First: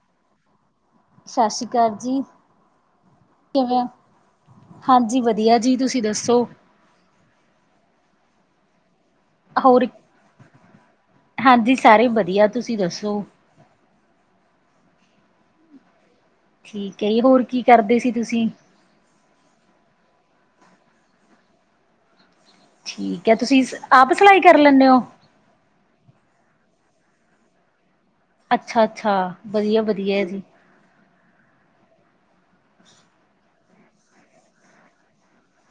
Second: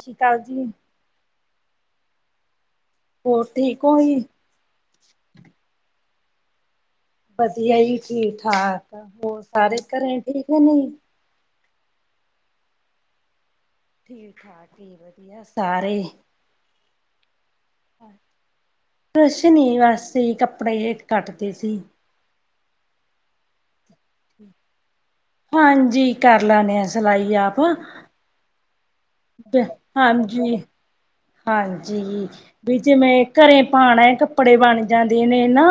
ਸ੍ਰੀ ਕਾਲ ਜੀ। ਸਸੀ਼ ਅਕਾਲ ਜੀ। ਹੋਰ ਠੀਕ ਹੋ ਜੀ ਹਾਂਜੀ, ਵਧੀਆ ਜੀ ਤੂਸੀ ਦੱਸੋ? ਵਧੀਆ ਹੀ ਠੀ ਠਾਕ ਹੋਰ ਸਾਰੇ ਘਰੇ ਠੀਕੇ ਨਈ? ਹਾਂਜੀ ਸਾਰੇ ਵਦੀਆ ਤੂਸੀ ਦੱਸੋ? ਠੀ ਠਾਕ ਜੀ ਵਧੀਆ ਸਾਰੇ। ਠੀਕੈ, ਹੋਰ ਕੀ ਕਰਦੇ ਸੀ ਤੂਸੀ? ਕੁਸ਼ਨੀ ਵਸ ਜੀ ਕੱਪੜੇ ਜੈ ਕੱਟਦੀ ਸੀ। ਠੀਕੈ ਤੂਸੀ ਆਪ ਸਲਾਈ ਕਰ ਲੈਂਨੇ ਓ? ਹਾਂਜੀ, ਕਾਰ ਲੈਨੇ ਆ ਸਲਾਈ ਆਪ। ਅੱਛਾ, ਅੱਛਾ ਵਦੀਆ ਵਦੀਆ ਏ ਜੀ। ਹਾਂਜੀ। ਹਾਂਜੀ, ਵੀ ਜੈ ਮੈਂ ਘਰੇ ਪਾਣੈ ਏਕ ਕੱਪੜੇ ਬਣ ਜਾਂਦੇ ਨੇ ਨਾ,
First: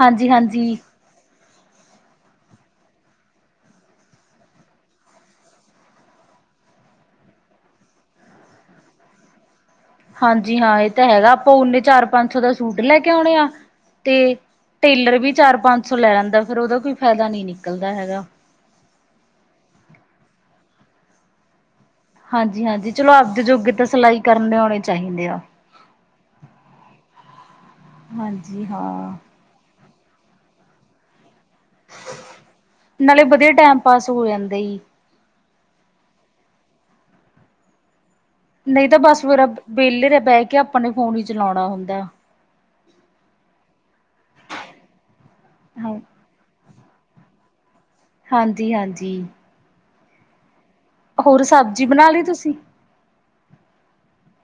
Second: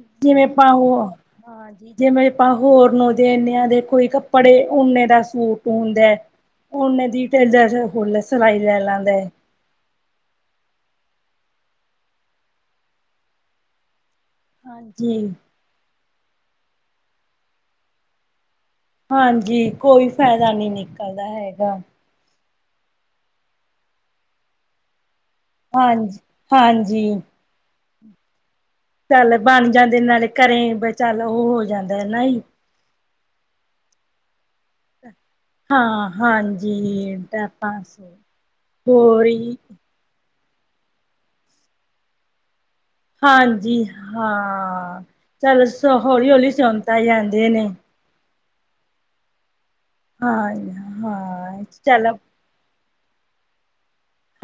ਹਾਂਜੀ ਜਿਵੇਂ ਪਾਂ ਹਾਂਜੀ। ਉਂ, ਹਾਂਜੀ। ਜਿਵੇਂ ਆਪਾਂ ਹੋਰ ਨੂੰ ਦੇਨੇ ਹਾਂ ਜੈ ਕੋਈ ਕੱਪੜੇ ਓਨੇ ਦਾ ਸੂਟ ਹੁੰਦਾ ਉਹਨੇ ਦੀ ਟੇਲਰੁ ਸਿਲਾਈ ਲੈ ਲੈਂਦਾ ਹਾਂਜੀ ਹਾਂ ਇਹ ਤਾਂ ਹੈਗਾ ਆਪਾਂ ਓਨੇ ਚਾਰ ਪੰਜ ਸੌ ਦਾ ਸੂਟ ਲੈ ਕੇ ਆਉਣੇ ਆ ਤੇ ਟੇਲਰ ਵੀ ਹਾਂਜੀ, ਚਾਰ ਪੰਜ ਸੌ ਲੈ ਲੈਂਦਾ ਫੇਿਰ ਉਹਦਾ ਕੋਈ ਫਾਇਦਾ ਨਹੀਂ ਨਿਕਲਦਾ ਹੈਗਾ ਹਾਂਜੀ, ਕੋਈ ਫੈਦਾ ਨੀ ਨਿਕਲਦਾ ਹੈਗਾ। ਹਾਂਜੀ, ਹਾਂਜੀ ਚਲੋ ਆਪਦੇ ਜੋਗੇ ਤਾ ਸਿਲਾਈ ਕਰਨੈ ਆਉਣੇ ਚਾਹੀਦੇ ਆ। ਹਾਂਜੀ, ਹਾਂਜੀ। ਹਾਂਜੀ, ਹਾਂ। ਚਲ ਬਣ ਜਾਂਦੇ ਨਾਲੇ ਘਰੇ ਬੀ ਚਲ ਓ ਹੋ ਜਾਂਦਾ ਹੈਨਾ ਜੀ ਨਾਲੇ ਵਦੀਆ ਟੈਮ ਪਾਸ ਹੋ ਜਾਂਦਾਈ। ਹਾਂ, ਹਾਂਜੀ ਟੈਮ ਪਾਸ ਨਈ ਤਾ ਬਸ ਫੇਰ ਅਪ ਵੈਲੇ ਜੇ ਬੈਕੇ ਅਪਾਂ ਨੇ ਫੋਨ ਈ ਚਲੋਣਾ ਹੁੰਦੈ। ਹਾਂਜੀ ਹਾਂ, ਚਲ ਸ ਹਾਂ ਹੌਲੀ, ਹੌਲੀ ਸੋਮ ਤਾ ਜਾਂਦੇ ਨੇ। ਹਾਂਜੀ, ਹਾਂਜੀ। ਹਾਂ ਜੀ ਹਾ ਹੋਰ ਸਬਜੀ ਬਨਾ ਲੀ ਤੂਸੀ?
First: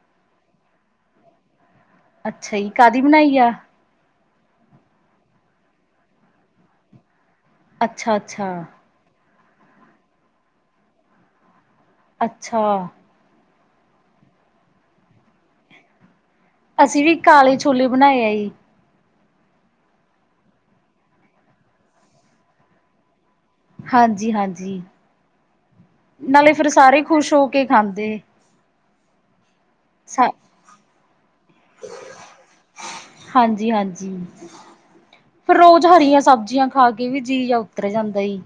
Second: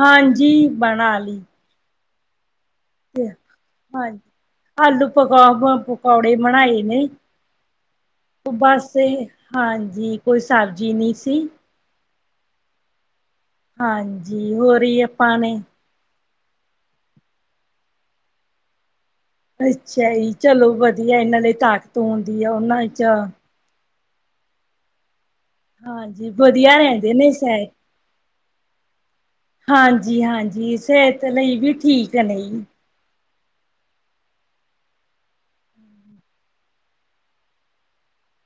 ਹਾਂਜੀ, ਬਣਾ ਲੀ। ਅੱਛਾਈ, ਕਾਦੀ ਬਨਾਈ ਆ? ਹਾਂਜੀ, ਆਲੂ ਪਕੋ ਪਕੌੜੇ ਬਣਾਏ ਨੇ। ਅੱਛਾ, ਅੱਛਾ। ਤੇ, ਹਾਂਜੀ ਕੋਈ ਸਬਜੀ ਨੀ ਸੀ। ਅੱਛਾ। ਹਾਂਜੀ, ਹੋ ਜੀ ਆਪਾ ਨੇ ਅਸੀ ਵੀ ਕਾਲੇ ਛੋਲੇ ਬਨਾਏ ਏ ਜੀ। ਅੱਛਾ ਜੀ ਚਲੋ ਵਧੀਆ ਜੀ, ਨਾਲੇ ਤਾਕਤ ਹੁੰਦੀ ਐ ਓਨਾਂ ਚ ਹਾਂਜੀ, ਹਾਂਜੀ ਹਾਂਜੀ ਨਾਲੇ ਫੇਰ ਵਧੀਆ ਸਾਰੇ ਰਹਿੰਦੇ ਨੇ ਖੁਸ਼ ਹੋ ਕੇ ਸਿਹਤ ਖਾਂਦੇ। ਹਾਂਜੀ, ਸਾ ਹਾਂਜੀ ਸਿਹਤ ਲਈ ਵੀ ਠੀਕ ਨੇ ਹਾਂਜੀ, ਹਾਂਜੀ। ਫੇਰ ਰੋਜ ਹਰੀਆਂ ਸਬਜ਼ੀਆਂ ਖਾ ਕੇ ਵੀ ਜੀ ਉਤਰ ਜਾਂਦਾ ਈ।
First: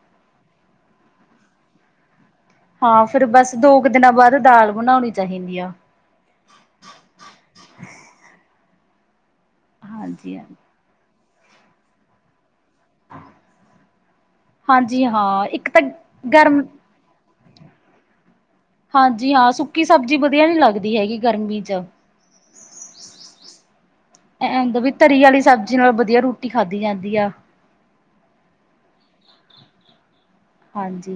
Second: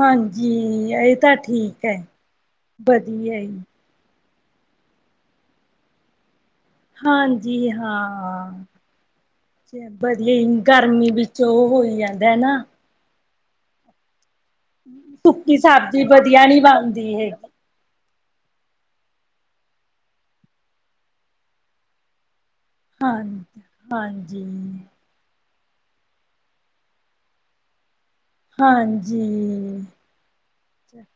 ਹਾਂਜੀ, ਏ ਤਾਂ ਠੀਕ ਐ। ਹਾਂ ਫੇਰ ਬਸ ਦੋ ਕ ਦਿਨਾ ਬਾਦ ਦਾਲ ਬਨਾਉਨੀ ਚਾਹੀਦੀ ਆ। ਹਾਂਜੀ, ਹਾਂ ਹਾਂਜੀ ਹਾਂਜੀ। [unintelligible] ਗਰਮੀ ਵਿਚ ਓ ਹੋਈ ਜਾਂਦਾ ਨਾ। ਹਾਂਜੀ ਹਾਂ ਸੁੱਕੀ ਇੱਕ ਤਾਂ ਸਬਜ਼ੀ ਵਧੀਆ ਨੀ ਗਰਮ ਬਣਦੀ ਹੈਗੀ। ਹਾਂਜੀ ਹਾਂ ਸੁੱਕੀ ਸਬਜ਼ੀ ਵਧੀਆ ਨੀ ਲੱਗਦੀ ਹੈਗੀ ਗਰਮੀ ਚ, ਹਾਂਜੀ, ਹਾਂਜੀ, ਐ ਹੁੰਦਾ ਵੀ ਤਰੀ ਵਾਲੀ ਸਬਜ਼ੀ ਨਾਲ ਵਧੀਆ ਰੋਟੀ ਖਾਧੀ ਜਾਂਦੀ ਆ। ਹਾਂਜੀ, ਹਾਂਜੀ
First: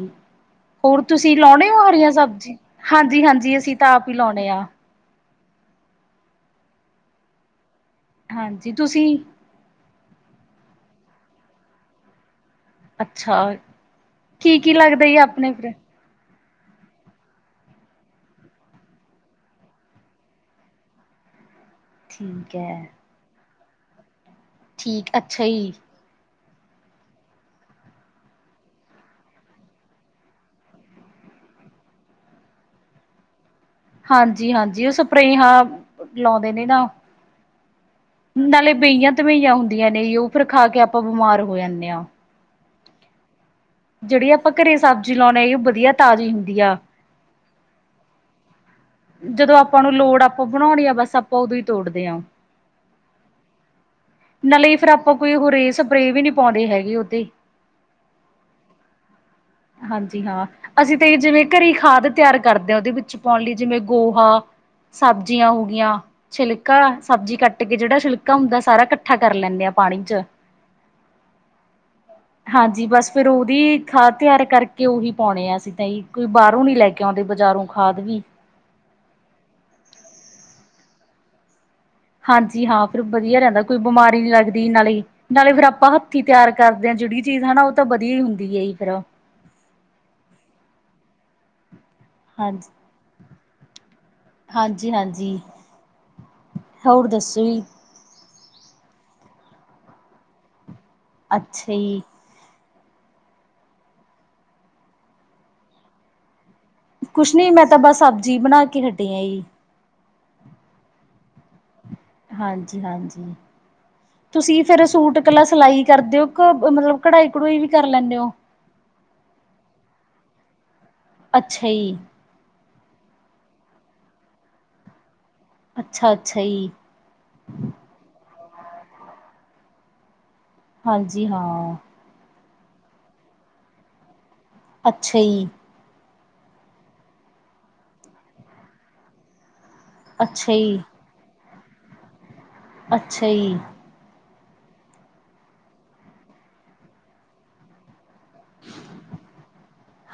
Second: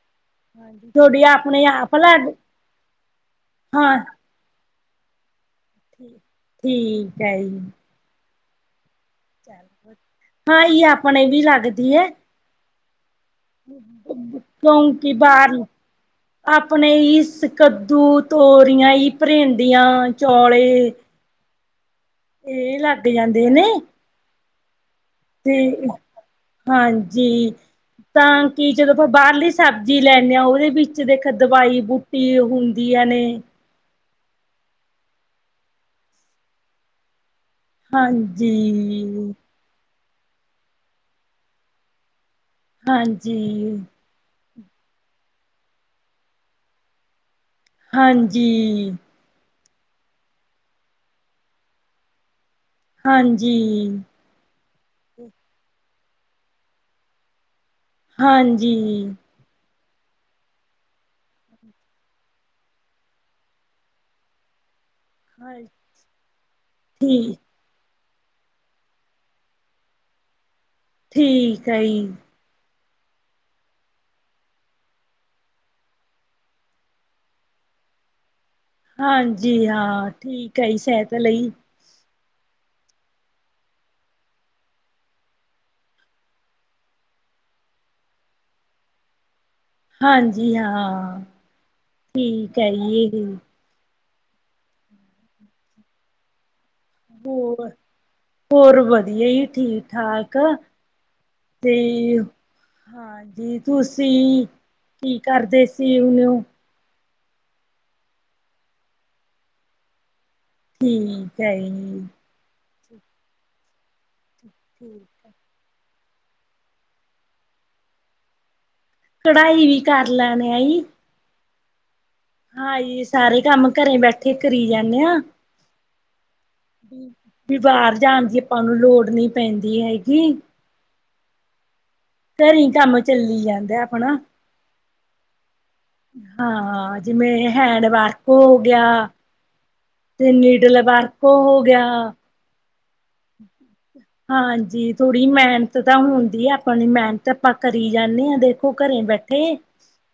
ਹਾਂਜੀ ਹੋਰ ਤੁਹਾਡੀ ਤੁਸੀਂ ਆਪਣੇ ਲਾਉਣੇ ਹੋ, ਆਪ ਲ ਹਰੀਆਂ ਸਬਜ਼ੀ ਹਾਂਜੀ-ਹਾਂਜੀ, ਅਸੀਂ ਤਾਂ ਹਾਂ ਆਪ ਹੀ ਲਾਉਣੇ ਆ [unintelligible] ਠੀਕ ਹੈ ਜੀ, ਹਾਂਜੀ, ਤੁਸੀਂ? ਹਾਂ ਆਪਣੇ ਵੀ ਲੱਗਦੀ ਹੈ। ਅੱਛਾ, ਕੀ ਕੀ ਲੱਗਦਾ ਕਿਉਕਿ ਜੀ ਆਪਣੇ [unintelligible] ਫਿਰ ਆਪਣੇ ਹੀ ਕੱਦੂ, ਤੋਰੀਆਂ, ਭਿੰਰਡੀਆਂ ਚੌਲੇ। ਠੀਕ ਇਹ ਹੈ ਲੱਗ ਜਾਂਦੇ ਨੇ ਠੀਕ ਅੱਛਾ ਤੇ, ਜੀ ਹਾਂਜੀ, ਤਾਂ ਕਿ ਜਦੋਂ ਆਪਾਂ ਬਾਹਰਲੀ ਸਬਜ਼ੀ ਲੈਂਦੇ ਹਾਂ, ਉਹਦੇ ਵਿੱਚ ਦੇਖ ਦਵਾਈ ਬੂ ਹੁੰਦੀਆਂ ਨੇ, ਹਾਂਜੀ, ਹਾਂਜੀ ਓ ਸਪ੍ਰੇਹਾਂ ਲੌਂਦੇ ਨੇ ਨਾ। ਹਾਂਜੀ ਨਾਲੇ ਬੇਈਆਂ ਤਬੇਈਆਂ ਹੁੰਦੀਆਂ, ਨੇ ਜੀ ਓ ਫਿਰ ਖਾ ਕੇ ਆਪਾਂ ਬਿਮਾਰ ਹੋ ਜਾਂਨੇ ਆ। ਹਾਂਜੀ। ਜੇੜੀ ਅਪਾਂ ਘਰੇ ਸਾਬਜੀ ਲੌਨੇ ਆ, ਵਧੀਆ ਤਾਜੀ ਹੁੰਦੀ ਆ। ਹਾਂਜੀ, ਜਦੋਂ ਆਪਾਂ ਨੂੰ ਲੋੜ ਆਪਾਂ ਬਣਾਉਣੀ ਆ ਬਸ ਆਪਾਂ ਉਦੋਂ ਹੀ ਤੋੜਦੇ ਹਾਂ, ਹਾਂਜੀ, ਨਾਲੇ ਫੇਰ ਆਪਾਂ ਕੋਈ ਹੋਰੇ ਸਪਰੇ ਵੀ ਨੀ ਪਾਉਂਦੇ ਹੈਗੇ, ਉਹਦੇ- ਹਾਂਜੀ, ਹਾਂਜੀ ਹਾਂ, ਅਸੀਂ ਤੇ ਜਿਵੇਂ ਘਰੇ ਖਾਦ ਤਿਆਰ ਕਰਦੇ ਹਾਂ, ਉਹਦੇ ਵਿੱਚ ਪਾਉਣ ਲਈ ਜਿਵੇਂ ਗੋਹਾ ਸਬਜ਼ੀਆਂ ਹਾਂ ਹੋਗਿਆਂ, ਛਿਲਕਾ ਸਬਜ਼ੀ ਠੀਕ ਕੱਟ ਕੱਟ ਕੇ ਜਿਹੜਾ ਸ਼ਿਲਕਾ ਹੁੰਦਾ, ਸਾਰਾ ਇਕੱਠਾ ਕਰ ਲੈਂਦੇ ਆ ਪਾਣੀ ਚ ਠੀਕ ਆ ਜੀ, ਹਾਂਜੀ ਬਸ ਫੇਰ ਉਹਦੀ ਖਾਦ ਤਿਆਰ, ਕਰਕੇ ਉਹੀ ਪਾਉਣੇ ਆ ਅਸੀਂ ਤਾਂ ਕੋਈ ਬਾਹਰੋਂ ਨੀ ਲੈ ਕੇ ਆਉਂਦੇ ਬਜ਼ਾਰੋਂ ਖਾਦ ਵੀ ਹਾਂਜੀ ਹਾਂ ਠੀਕ ਹੈ, ਜੀ ਸਹਿਤ ਲਈ, ਹਾਂਜੀ ਹਾਂ, ਫਿਰ ਵਧੀਆ ਰਹਿੰਦਾ ਕੋਈ ਬਿਮਾਰੀ ਨਹੀਂ ਲੱਗਦੀ ਇਹਨਾਂ ਲਈ। ਨਾਲੇ ਫੇਰ ਆਪਾਂ ਹੱਥੀ ਤਿਆਰ ਕਰਦੇ ਹਾਂ, ਜਿਹੜੀ ਚੀਜ਼ ਹੈ ਉਹ ਤਾਂ ਵਧੀਆ ਹੀ ਹੁੰਦੀ ਹੈ ਫੇਰ। ਹਾਂਜੀ ਹਾਂ, ਠੀਕ ਹੈ ਜੀ, ਹਾਂਜੀ-ਹਾਂਜੀ, ਹੋਰ ਦੱਸੋ ਈ? ਹੋਰ ਹੋਰ ਵਧੀਆ ਹੀ ਠੀਕ-ਠਾਕ ਅੱਛਾ ਤੇ, ਜੀ ਹਾਂਜੀ, ਤੁਸੀਂ ਕੀ ਕਰਦੇ ਸੀ ਹੁੰਨੇ ਐ? ਕੁਛ ਨੀ ਮੈਂ ਤਾਂ ਬਸ, ਸਬਜ਼ੀ ਬਣਾ ਕੇ ਹਟੀ ਆਈ ਜੀ। ਠੀਕ ਹੈ ਜੀ, ਹਾਂਜੀ- ਹਾਂਜੀ, ਤੁਸੀਂ ਫੇਰ ਸੂਟ ਠੀਕ ਕਲਾ ਸਿਲਾਈ ਕਰਦੇ ਹੋ? ਮਤਲਬ ਕਢਾਈ- ਕਢੂਈ ਵੀ ਕਰ ਲੈਂਦੇ ਹੋ? ਕਢਾਈ ਵੀ ਕਰ ਲੈਨੇ ਆ ਜੀ। ਅੱਛਾ ਜੀ, ਹਾਂਜੀ, ਸਾਰੇ ਕੰਮ ਘਰੇ ਬੈਠੇ ਕਰੀ ਜਾਂਦੇ ਆ। ਅੱਛਾ- ਅੱਛਾ ਜੀ। ਵੀ ਬਾਹਰ ਜਾਣ ਦੀ ਆਪਾਂ ਨੂੰ ਲੋੜ ਨੀ ਪੈਂਦੀ ਹੈਗੀ। ਹਾਂਜੀ, ਹਾਂ। ਘਰੇ ਕੰਮ ਚੱਲੀ ਜਾਂਦਾ ਆਪਣਾ। ਅੱਛਾ ਇ ਯੇ। ਹਾਂ, ਜਿਵੇਂ ਹੈਂਡ ਵਰਕ ਹੋ ਗਿਆ। ਤੇ, ਅੱਛਾ ਨੀਡਲ ਜੀ ਵਰਕ ਹੋ ਗਿਆ। ਅੱਛਾ ਜੀ। [inaudible] ਹਾਂਜੀ, ਥੋੜੀ ਮਿਹਨਤ ਤਾਂ ਹੁੰਦੀ ਆ। ਆਪਾਂਣੀ ਮਿਹਨਤ ਆਪਾਂ ਕਰੀ ਜਾਂਨੇ ਹਾਂ ਦੇਖੋ ਘਰੇ ਬੈਠੇ।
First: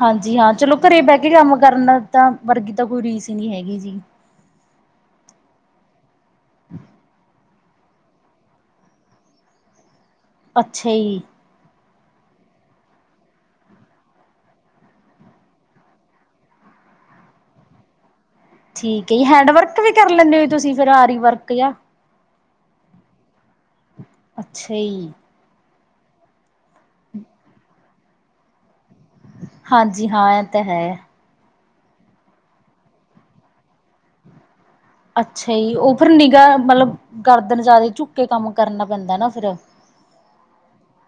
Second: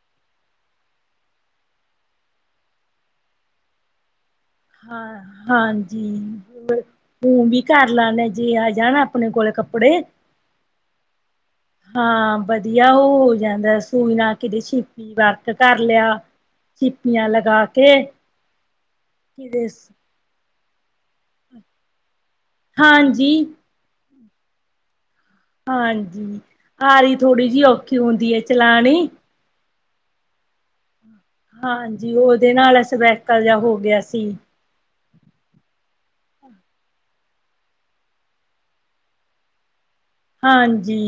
ਹਾਂਜੀ ਹਾਂ, ਚਲੋ ਘਰੇ ਬਹਿ ਕੇ ਕੰਮ ਕਰਨ ਦਾ ਤਾਂ, ਵਰਗੀ ਤਾਂ ਕੋਈ ਰੀਸ ਹੀ ਨਹੀਂ ਹੈਗੀ ਜੀ। ਹਾਂ, ਹਾਂਜੀ ਤੂੰ ਵੀ। ਘਰ ਲਾਉਦੇ ਜੇ ਆ, ਜਾਣਾ ਆਪਣੇ ਕੋਲੇ ਕੱਪੜੇ। ਅੱਛਾ ਜੀ। ਹਾਂ ਵਧੀਆ, ਉਹ ਹੋ ਜਾਂਦਾ ਸੂਈ ਨਾ ਕਿਦੇ ਸ਼ੀ। ਵਰਕ ਕਰ ਲਿਆ, ਸਿਪੀਆਂ ਲਗਾ ਕੇ। ਠੀਕ ਹੈ ਜੀ, ਹੈਂਡ ਕਿਤੇ ਵਰਕ ਵੀ ਕਰ ਲੈਂਦੇ ਹੋ ਤੁਸੀਂ? ਫੇਰ ਆਰੀ ਵਰਕ ਜਾਂ। ਹਾਂਜੀ। ਅੱਛਾ ਜੀ। ਹਾਂਜੀ, ਆਰੀ ਥੋੜੀ ਜਿਹੀ, ਔਖੀ ਹੁੰਦੀ ਹੈ ਚਲਾਣੀ। ਹਾਂਜੀ ਹਾਂ, ਇਹ ਤਾਂ ਹੈ। ਹਾਂਜੀ ਉਹਦੇ ਨਾਲ, ਸਵੈਕਲ ਜਿਹਾ ਹੋ ਗਿਆ ਸੀ। ਅੱਛਾ ਜੀ। ਉਹ ਫੇਰ ਨਿਗਾਹ ਮਤਲਬ, ਗਰਦਨ ਜ਼ਿਆਦਾ, ਝੁੱਕ ਕੇ ਕੰਮ ਕਰਨਾ ਪੈਂਦਾ ਨਾ ਫੇਰ, ਹਾਂਜੀ।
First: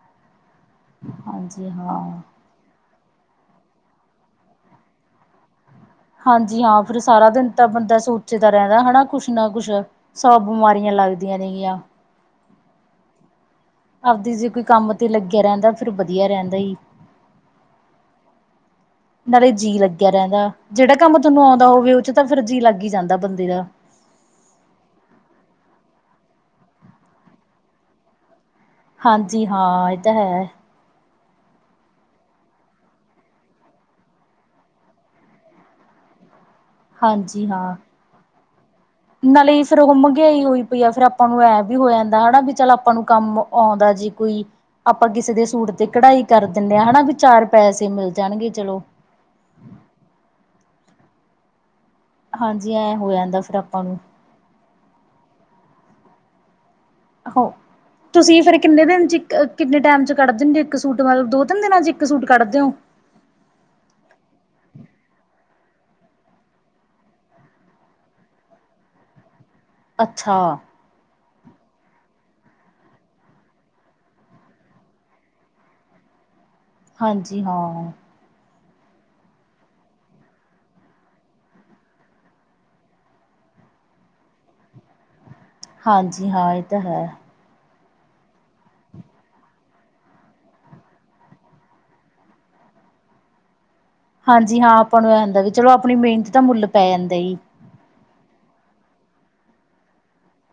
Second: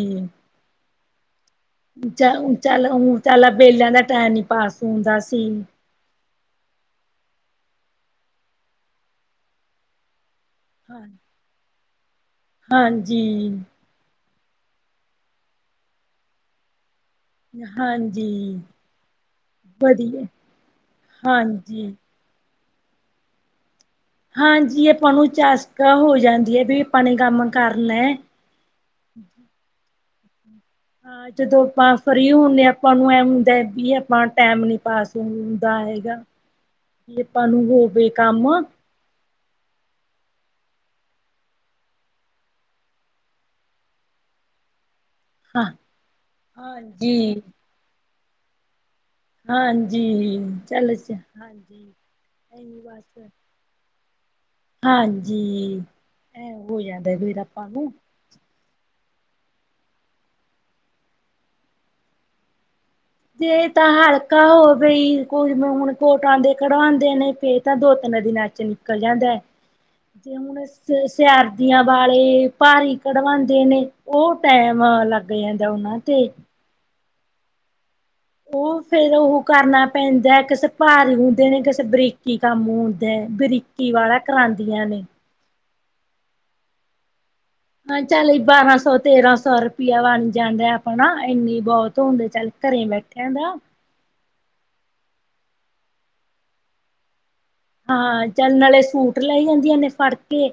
ਹਾਂਜੀ ਹਾਂ। ਚ ਚੱਲ ਹ ਚੱਲ ਵਿਹਲਿਆਂ ਦਾ, ਟਾਈਮ ਨੀ ਪਾਸ ਹੁੰਦਾ ਸੀ। ਹਾਂਜੀ ਹਾਂ, ਫੇਰ ਸਾਰਾ ਦਿਨ ਤਾਂ ਬੰਦਾ ਸੋਚਦਾ ਰਹਿੰਦਾ। ਹਨਾ ਕੁਛ ਨਾ ਕੁਛ, ਸੋ ਬਿਮਾਰੀਆਂ ਹਾਂ ਲੱਗਦੀਆਂ ਨੇਗੀਆਂ। ਹਾਂਜੀ। ਆਪਦੀ ਜੀ, ਕੋਈ ਕੰਮ ਤੇ ਲੱਗਿਆ ਰਹਿੰਦਾ। ਫੇਰ ਵਧੀਆ ਰਹਿੰਦਾ ਹੀ। ਹਾਂਜੀ ਨਾਲੇ ਜੀਅ ਲੱਗਿਆ ਵਧੀਆ ਰਹਿੰਦਾ। ਜਿਹੜਾ ਕੰਮ ਤੁਹਾਨੂੰ ਆਉਂਦਾ ਹਾਂਜੀ ਹੋਵੇ। ਉਹ ਚ ਤਾਂ ਫੇਰ ਜੀ ਲੱਗ ਹੀ ਜਾਂਦਾ ਬੰਦੇ ਦਾ। ਹਾਂਜੀ, ਆਪਾਂ ਨੂੰ ਚਾਸਕਾ ਹੋ ਜਾਂਦੀ ਹੈ ਵੀ, ਆਪਾ ਨੇ ਕੰਮ ਕਾਰਨਾ ਏ। ਹਾਂਜੀ ਹਾਂ, ਇਹ ਤਾਂ ਹੈ। ਹਾਂ ਜਦੋਂ ਆਪਾਂ ਫਰੀ ਹੁੰਦੇ ਹਾਂ, ਆਪਾਂ ਨੂੰ ਐ ਹੁੰਦਾ ਵੀ, ਆਪਾਂ ਟਾਈਮ ਨੀ ਪਾਸ ਹੁੰਦਾ ਹੈਗਾ। ਜੇ ਆਪਾਂ ਹਾਂਜੀ ਨੂੰ ਹਾਂ ਹੋਵੇ ਕੰਮ ਨਾਲੇ ਫੇਰ ਉਹ ਮਹਿੰਗਈ ਹੋਈ ਪਈ ਆ। ਫੇਰ ਆਪਾਂ ਨੂੰ ਇਹ ਵੀ ਹੋ ਜਾਂਦਾ ਹਣਾ, ਵੀ ਚੱਲ ਆਪਾਂ ਨੂੰ ਕੰਮ ਆਉਂਦਾ ਜੀ ਕੋਈ। ਆਪਾਂ ਕਿਸੇ ਦੇ ਸੂਟ ਤੇ ਕਢਾਈ ਕਰ ਦਿੰਦੇ ਹਾਂ। ਹਨਾ ਵੀ ਹਾਂਜੀ ਚਾਰ ਪੈਸੇ ਮਿਲ ਜਾਣਗੇ ਚਲੋ। ਹਾਂਜੀ ਚੱਲ ਹਾਂਜੀ ਹਾਂਜੀ ਨਹੀਂ ਐ ਹੋ ਬਸ। ਜਾਂਦਾ ਫਿਰ ਆਪਾਂ ਨੂੰ ਹਾਂਜੀ ਐ ਹੋ ਜਾਂਦਾ ਫੇਰ ਹੋ ਆਪਾਂ ਨੂੰ। ਤੁਸੀਂ ਫੇਰ ਕਿੰਨੇ ਦਿਨ ਚ, ਇੱਕ ਕਿੰਨੇ ਟਾਈਮ ਚ ਕੱਢਦੇ ਇੱਕ ਸੂਟ। ਮਤਲਬ ਦੋ- ਤਿੰਨ ਦਿਨਾਂ ਚ ਇੱਕ ਸੂਟ ਕੱਢਦੇ ਹੋ? ਜੇ ਤਾਂ ਹਲਕਾ ਹੋ ਬਈ ਕੋਈ ਹੁਣ ਕੋਟ ਆਉਂਦੇ ਕਢਵਾਉਂਦੇ ਨੇ ਫਿਰ ਤਾਂ ਦੋ ਤਿੰਨ ਦਿਨਾਂ ਨਿਕਲ ਜਾਂਦਾ ਹੈ ਜੇ ਅੱਛਾ ਹੁਣ ਇਸ ਸਿਆਰਦੀਆਂ ਵਾਲੇ ਭਾਰੀ ਕਢਵਾਉਂਦੇ ਨੇ ਉਹ ਟੈਮ ਲੱਗ ਜਾਂਦਾ ਉਹਨਾਂ ਤੇ ਹਾਂਜੀ ਹਾਂ ਉਹ ਫੇਰ ਉਹ ਕਰਨਾ ਪੈਂਦਾ ਕਿਸੇ ਭਾਰੀ ਹੁੰਦੇ ਨੇ ਕਿਸੇ ਬਰੀਕੀ ਕੰਮ ਹੁੰਦਾ ਬਰੀਕੀ ਦੀਵਾਰਾਂ ਕਰਾਉਂਦੀਆਂ ਨੇ ਹਾਂਜੀ ਹਾਂ ਇਹ ਤਾਂ ਹੈ ਹਾਂ ਚੱਲ ਬਾਰਾਂ ਸੌ ਤੇਰਾਂ ਸੌ ਰੁਪਇਆ ਬਣ ਜਾਂਦਾ ਆਪਣਾ ਇੰਨੀ ਬਹੁਤ ਹੁੰਦੇ ਚੱਲ ਘਰੇ ਬੈਠੇ ਕੇਣਦਾ ਹਾਂਜੀ ਹਾਂ ਆਪਾਂ ਨੂੰ ਇਹ ਹਦਾ ਵੀ ਚਲੋ ਆਪਣੀ ਮਿਹਨਤ ਤਾਂ ਮੁੱਲ ਪੈ ਜਾਂਦਾ ਜੀ ਹਾਂ ਚੱਲ ਨਾਲੇ ਸੂਟ ਲੈ ਜਾਂਦੀਆਂ ਨੇ ਫੜ ਕੇ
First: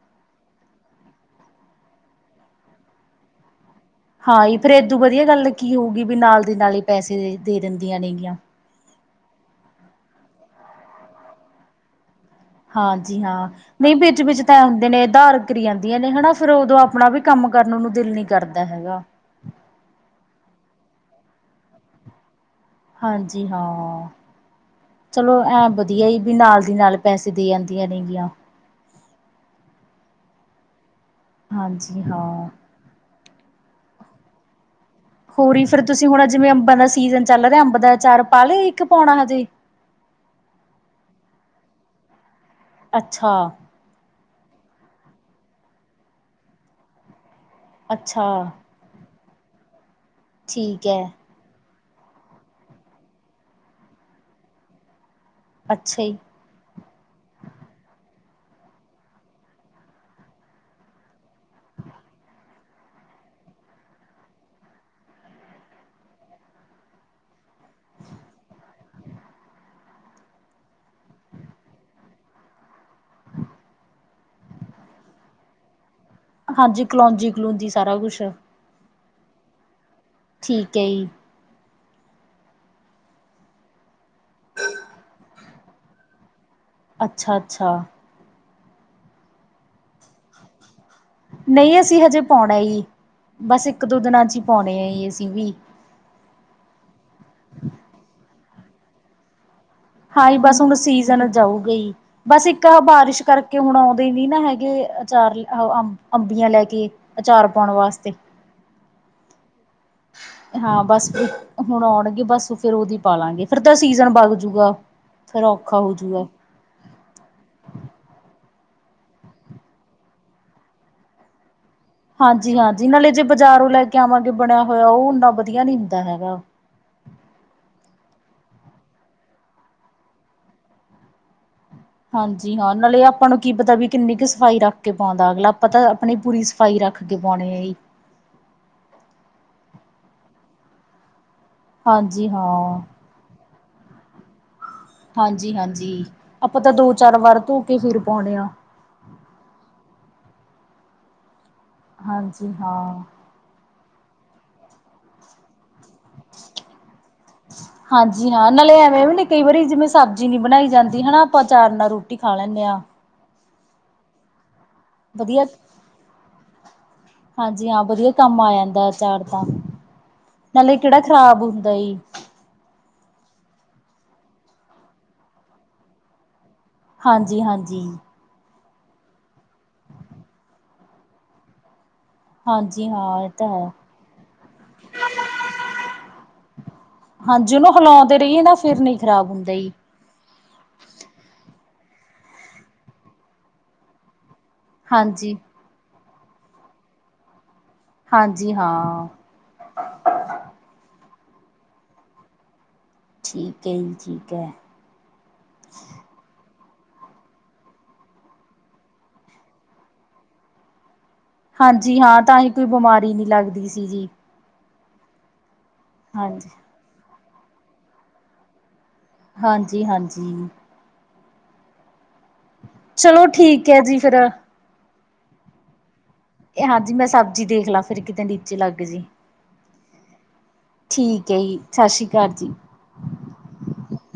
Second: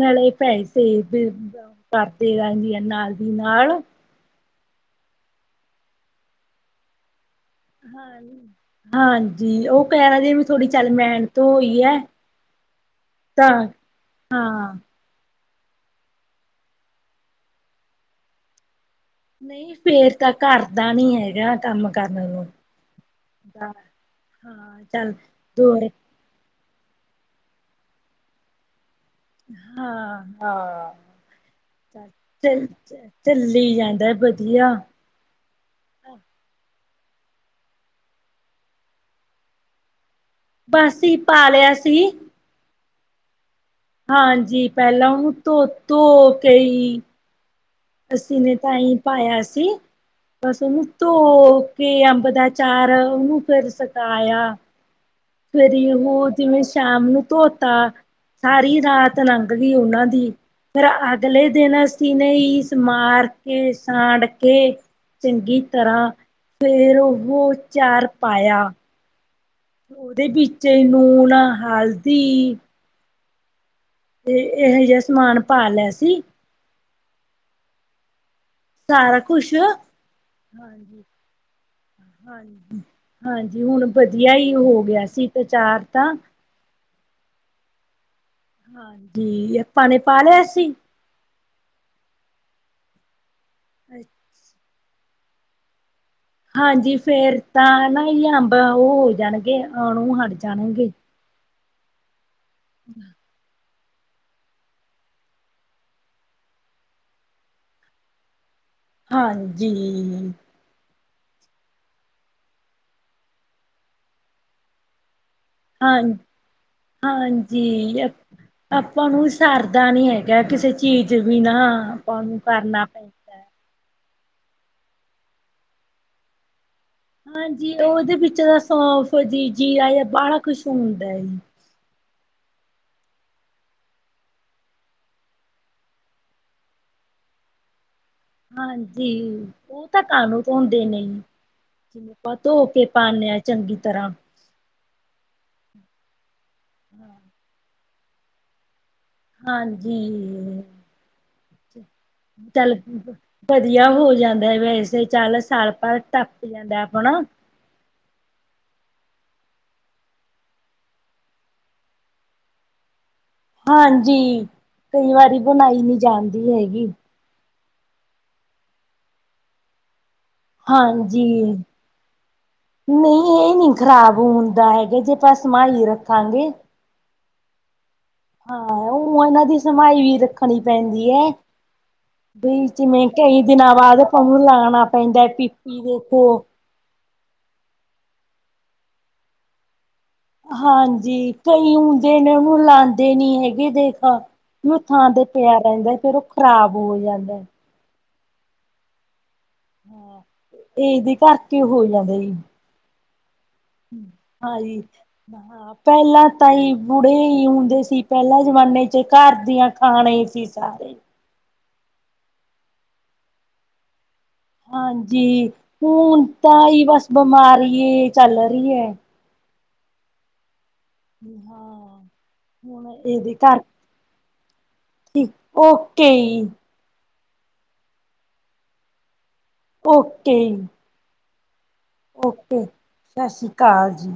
ਨਾਲੇ ਪੈਸੇ ਕਰਦੇ ਹੀ ਰਹਿੰਦੀ ਆ ਨਾਲ ਦੀ ਨਾਲ ਹਾਂ ਜੀ ਫੇਰ ਏਦੋਂ ਵਧੀਆ ਗੱਲ ਕੀ ਹੋਊਗੀ ਵੀ ਨਾਲ ਦੀ ਨਾਲ ਹੀ ਪੈਸੇ ਦੇ ਦਿੰਦੀਆਂ ਹਾਂ ਨੇਗੀਆਂ ਹਾਂਜੀ ਉਹ ਕਹਿ ਰਹੀ ਵੀ ਥੋੜ੍ਹੀ ਚੱਲ ਮਿਹਨਤ ਹੋਈ ਏ ਹਾਂਜੀ ਹਾਂ ਨਹੀਂ ਵਿੱਚ ਵਿੱਚ ਤਾਂ ਹਾਂ ਹੁੰਦੇ ਨੇ ਧਾਰ ਕਰੀ ਜਾਂਦੀਆਂ ਨੇ ਹਨਾ ਫੇਰ ਉਦੋਂ ਆਪਣਾ ਵੀ ਕੰਮ ਕਰਨ ਨੂੰ ਦਿਲ ਨੀ ਕਰਦਾ ਹੈਗਾ ਨਹੀਂ ਫੇਰ ਤਾਂ ਕਰਦਾ ਨੀ ਹੈਗਾ ਕੰਮ ਕਰਨ ਨੂੰ ਹਾਂਜੀ ਤਾਂ। ਹਾਂ ਹਾਂ ਚੱਲ ਚਲੋ ਐਂ ਦੋਰ ਵਧੀਆ ਈ ਵੀ ਨਾਲ ਦੀ ਨਾਲ ਪੈਸੇ ਦੇ ਆਦੀਆਂ ਨੇਗੀਆਂ ਹਾਂ ਹਾਂ ਹਾਂਜੀ ਹਾਂ। ਚ ਚ ਚੱਲੀ ਜਾਂਦਾ ਵਧੀਆ ਹੋਰ ਫਿਰ ਤੁਸੀਂ ਹੁਣ ਜਿਵੇਂ ਅੰਬਾਂ ਦਾ ਸੀਜ਼ਨ ਚੱਲ ਰਿਹਾ ਅੰਬ ਦਾ ਆਚਾਰ ਪਾ ਲਿਆ ਜੀ ਕਿ ਪੌਣਾ ਹਜੇ ਬਸ ਜੀ ਪਾ ਲਿਆ ਸੀ ਅੱਛਾ ਹਾਂਜੀ ਪਹਿਲਾਂ ਉਹਨੂੰ ਧੋ ਧੋ ਕੇ ਜੀ ਅੱਛਾ ਅਸੀ ਨੇ ਤਾਂ ਐਈ ਪਾਇਆ ਸੀ ਬਸ ਉਹਨੂੰ ਠੀਕ ਹੈ ਧੋ ਕੇ ਅੰਬ ਦਾ ਅਚਾਰ ਉਹਨੂੰ ਫਿਰ ਸਕਾਇਆ ਫਰੀ ਅੱਛਾ ਜੀ। ਹੋ ਜਿਵੇਂ ਸ਼ਾਮ ਨੂੰ ਧੋਤਾ ਸਾਰੀ ਰਾਤ ਲੰਘ ਦੀ ਉਹਨਾਂ ਦੀ ਫਿਰ ਅਗਲੇ ਦਿਨ ਅਸੀਂ ਨੇ ਇਸ ਮਾਰ ਕੇ ਸਾਂੜ ਕੇ ਚੰਗੀ ਤਰ੍ਹਾਂ ਫਿਰ ਉਹ ਅਚਾਰ ਪਾਇਆ ਉਹਦੇ ਵਿੱਚ ਨੂਣ, ਹਲਦੀ ਤੇ ਇਹੋ ਜਿਹਾ ਸਮਾਨ ਪਾ ਲਿਆ ਸੀ। ਹਾਂਜੀ ਕਲੋਂਜੀ ਕਲੂਜੀ ਸਾਰਾ ਕੁਛ ਸਾਰਾ ਕੁਛ ਠੀਕ ਹੈ ਜੀ ਹਾਂਜੀ ਹਾਂਜੀ ਹੁਣ ਵਧੀਆ ਹੀ ਹੋ ਗਿਆ ਸੀ ਆਚਾਰ ਤਾਂ ਅੱਛਾ, ਅੱਛਾ ਹਾਂਜੀ ਆਪਾਂ ਨੇ ਪਾ ਲਿਆ ਸੀ ਨਹੀਂ ਅਸੀਂ ਹਜੇ ਪਾਉਣਾ ਜੀ ਬਸ ਇੱਕ ਦੋ ਦਿਨਾਂ ਚ ਹੀ ਪਾਉਣੇ ਆ ਜੀ ਅਸੀਂ ਵੀ ਹਾਂਜੀ ਫੇਰ ਤਾਂ ਨਾ ਜੀ ਅੰਬ ਉਹ ਹੋ ਜਾਣਗੇ ਆਣੋ ਹਟ ਹਾਂਜੀ ਬਸ ਹੁਣ ਜਾਣਗੇ। ਸੀਜਨ ਜਾਊਗੀ ਈ ਬਸ ਇੱਕ ਇਹ‌ ਬਾਰਿਸ਼ ਕਰਕੇ ਹੁਣ ਆਉਂਦੇ ਨੀ ਨਾ ਹੈਗੇ ਅਚਾਰ ਅ ਅ ਅੰਬੀਆਂ ਲੈ ਕੇ ਅਚਾਰ ਪੌਣ ਵਾਸਤੇ ਹਾਂਜੀ ਹਾਂ ਬਸ ਫਿਰ ਹੁਣ ਆਉਣਗੇ ਬਸ ਫਿਰ ਉਦੀ ਪਾਲਾਂਗੇ ਫਿਰ ਤਾਂ ਸੀਜਨ ਬਗ ਜੂਗਾ ਫੇਰ ਔਖਾ ਹਾਂ ਹੋਜੂਗਾ ਹਾਂਜੀ ਆਪਾਂ ਨੂੰ ਸਰਦਾ ਨੀ ਹੈਗਾ ਕਿਸੇ ਚੀਜ਼ ਬਿਨਾ ਆਪਾਂ ਨੂੰ ਹਾਂਜੀ ਕਰਨਾ ਹਾਂਜੀ ਨਾਲੇ ਜੇ ਪੈਂਦਾ। ਬਾਜ਼ਾਰੋਂ ਲੈ ਕੇ ਆਵਾਂਗੇ ਬਣਿਆ ਹੋਇਆ ਉਹ ਓਨਾ ਵਧੀਆ ਨਹੀਂ ਹੁੰਦਾ ਹੈਗਾ ਹਾਂਜੀ ਉਹਦੇ ਵਿੱਚ ਤਾ ਸੌਫ ਜੀ ਜੀਰਾ ਵਾਲਾ ਕੁਛ ਹੁੰਦਾ ਜੀ ਹਾਂਜੀ ਹਾਂ ਨਾਲੇ ਆਪਾਂ ਨੂੰ ਕੀ ਪਤਾ ਵੀ ਕਿੰਨੀ ਕੁ ਸਫ਼ਾਈ ਰੱਖ ਕੇ ਪਾਉਂਦਾ, ਅਗਲਾ ਆਪਾਂ ਤਾਂ ਆਪਣੀ ਪੂਰੀ ਸਫਾਈ ਰੱਖ ਕੇ ਪੌਣੇ ਆ ਜੀ, ਹਾਂਜੀ, ਉਹ ਤਾਂ ਕਾਨੂੰ ਧੋਂਦੇ ਨੇ ਜੀ ਜਿਵੇਂ ਹਾਂਜੀ ਆਪਾਂ ਧੋ ਹਾਂ ਕੇ ਪਾਣੇ ਆ ਚੰਗੀ ਤਰ੍ਹਾਂ, ਹਾਂਜੀ-ਹਾਂਜੀ, ਆਪਾਂ ਤਾਂ ਦੋ ਚਾਰ ਵਾਰ ਧੋ ਕੇ ਫਿਰ ਪਾਉਣੇ ਆ। ਹਾਂਜੀ [unintelligible] ਹਾਂਜੀ ਚਲ ਹਾਂ ਵਧੀਆ ਹੋ ਜਾਂਦਾ, ਵੈਸੇ ਚੱਲ ਸਾਲ ਭਰ ਟਪ ਜਾਂਦਾ ਆਪਣਾ ਹਾਂਜੀ ਹਾਂ ਨਾਲੇ ਐਵੇਂ ਵੀ ਨੀ ਕਈ ਵਾਰੀ ਜਿਵੇਂ, ਸਬਜ਼ੀ ਨੀ ਬਣਾਈ ਜਾਂਦੀ ਹਨਾ, ਆਪਾਂ ਅਚਾਰ ਨਾਲ ਰੋਟੀ ਖਾ ਲੈਣੇ ਆ। ਹਾਂਜੀ, ਕਈ ਵਾਰੀ ਵਧੀਆ ਬਣਾਈ ਨਹੀਂ ਜਾਂਦੀ ਹੈਗੀ। ਹਾਂਜੀ ਹਾਂ, ਵਧੀਆ ਕੰਮ ਆ ਜਾਂਦਾ, ਅਚਾਰ ਤਾਂ ਨਾਲੇ ਕਿਹੜਾ ਹਾਂਜੀ। ਖ਼ਰਾਬ ਹੁੰਦਾ ਜੀ। ਨਹੀਂ ਇਹ ਨੀ ਖ਼ਰਾਬ ਹੁੰਦਾ ਹੈਗਾ, ਜੇ ਆਪਾਂ ਸੰਭਾਲੀ ਰੱਖਾਂਗੇ। ਹਾਂਜੀ-ਹਾਂਜੀ। ਹਾਂ ਉਹ ਇਹਨਾਂ ਦੀ ਸਫਾਈ ਵੀ ਰੱਖਣੀ ਪੈਂਦੀ ਹੈ। ਬਈ ਹਾਂਜੀ ਜਿਵੇਂ ਹਾਂ ਇਹ ਕਈ ਤਾਂ ਹੈ ਦਿਨਾਂ ਬਾਅਦ ਪੰਪ ਲਾਉਣਾ ਪੈਂਦਾ ਪੀਪੀ ਦੇਖੋ ਹਾਂਜੀ, ਉਹਨੂੰ ਹਿਲਾਉਂਦੇ ਰਹੀਏ ਨਾ ਫਿਰ ਨਹੀਂ ਖ਼ਰਾਬ ਹੁੰਦਾ ਹੀ। ਹਾਂਜੀ, ਕਈ ਹੁੰਦੇ ਨੇ ਉਹਨੂੰ ਲਾਦੇ ਨੀ ਹੈਗੇ ਦੇਖ ਵੀ ਥਾਂ ਤੇ ਹਾਂਜੀ ਪਿਆ ਰਹਿੰਦਾ, ਫੇਰ ਉਹ ਖ਼ਰਾਬ ਹੋ ਜਾਂਦਾ। ਹਾਂਜੀ, ਹਾਂ। ਇਹਦੇ ਕਰਕੇ ਹੋ ਜਾਂਦੇ ਨੇ। ਠੀਕ। ਹੈ ਜੀ ਠੀਕ ਹੈ ਹਾਂਜੀ ਹਾਂ ਪਹਿਲਾਂ ਤਾਂ ਹੀ ਬੁੜੇ ਹੀ ਹੁੰਦੇ ਸੀ ਪਹਿਲਾਂ ਜ਼ਮਾਨੇ ਚ ਘਰ ਦੀਆਂ ਖਾਣੇ ਹੀ ਸੀ ਸਾਰੇ। ਹਾਂਜੀ ਹਾਂ, ਤਾਂਹੀ ਕੋਈ ਬਿਮਾਰੀ ਨਹੀਂ ਲੱਗਦੀ ਸੀ ਜੀ। ਹਾਂਜੀ, ਹੁਣ ਹਾਂਜੀ ਤਾਂ ਹੀ ਬਸ ਬਿਮਾਰੀ ਚੱਲ ਰਹੀ ਹੈ। ਹਾਂਜੀ, ਹਾਂਜੀ। ਹਾਂ, ਹੁਣ ਚਲੋ ਇਹਦੇ ਘਰ ਠੀਕ ਹੈ ਜੀ ਫਿਰ ਠੀਕ ਓਕੇ ਜੀ। ਇਹ ਹਾਂਜੀ ਮੈਂ ਸਬਜ਼ੀ ਦੇਖ ਲਾ, ਫਿਰ ਕਿਤੇ ਨੀਚੇ ਲੱਗ ਜੀ। ਓਕੇ ਜੀ, ਠੀਕ ਏ ਜੀ, ਸਤਿ ਸ਼੍ਰੀ ਅਕਾਲ ਜੀ। ਓਕੇ ਸਤਿ ਸ੍ਰੀ ਅਕਾਲ ਜੀ,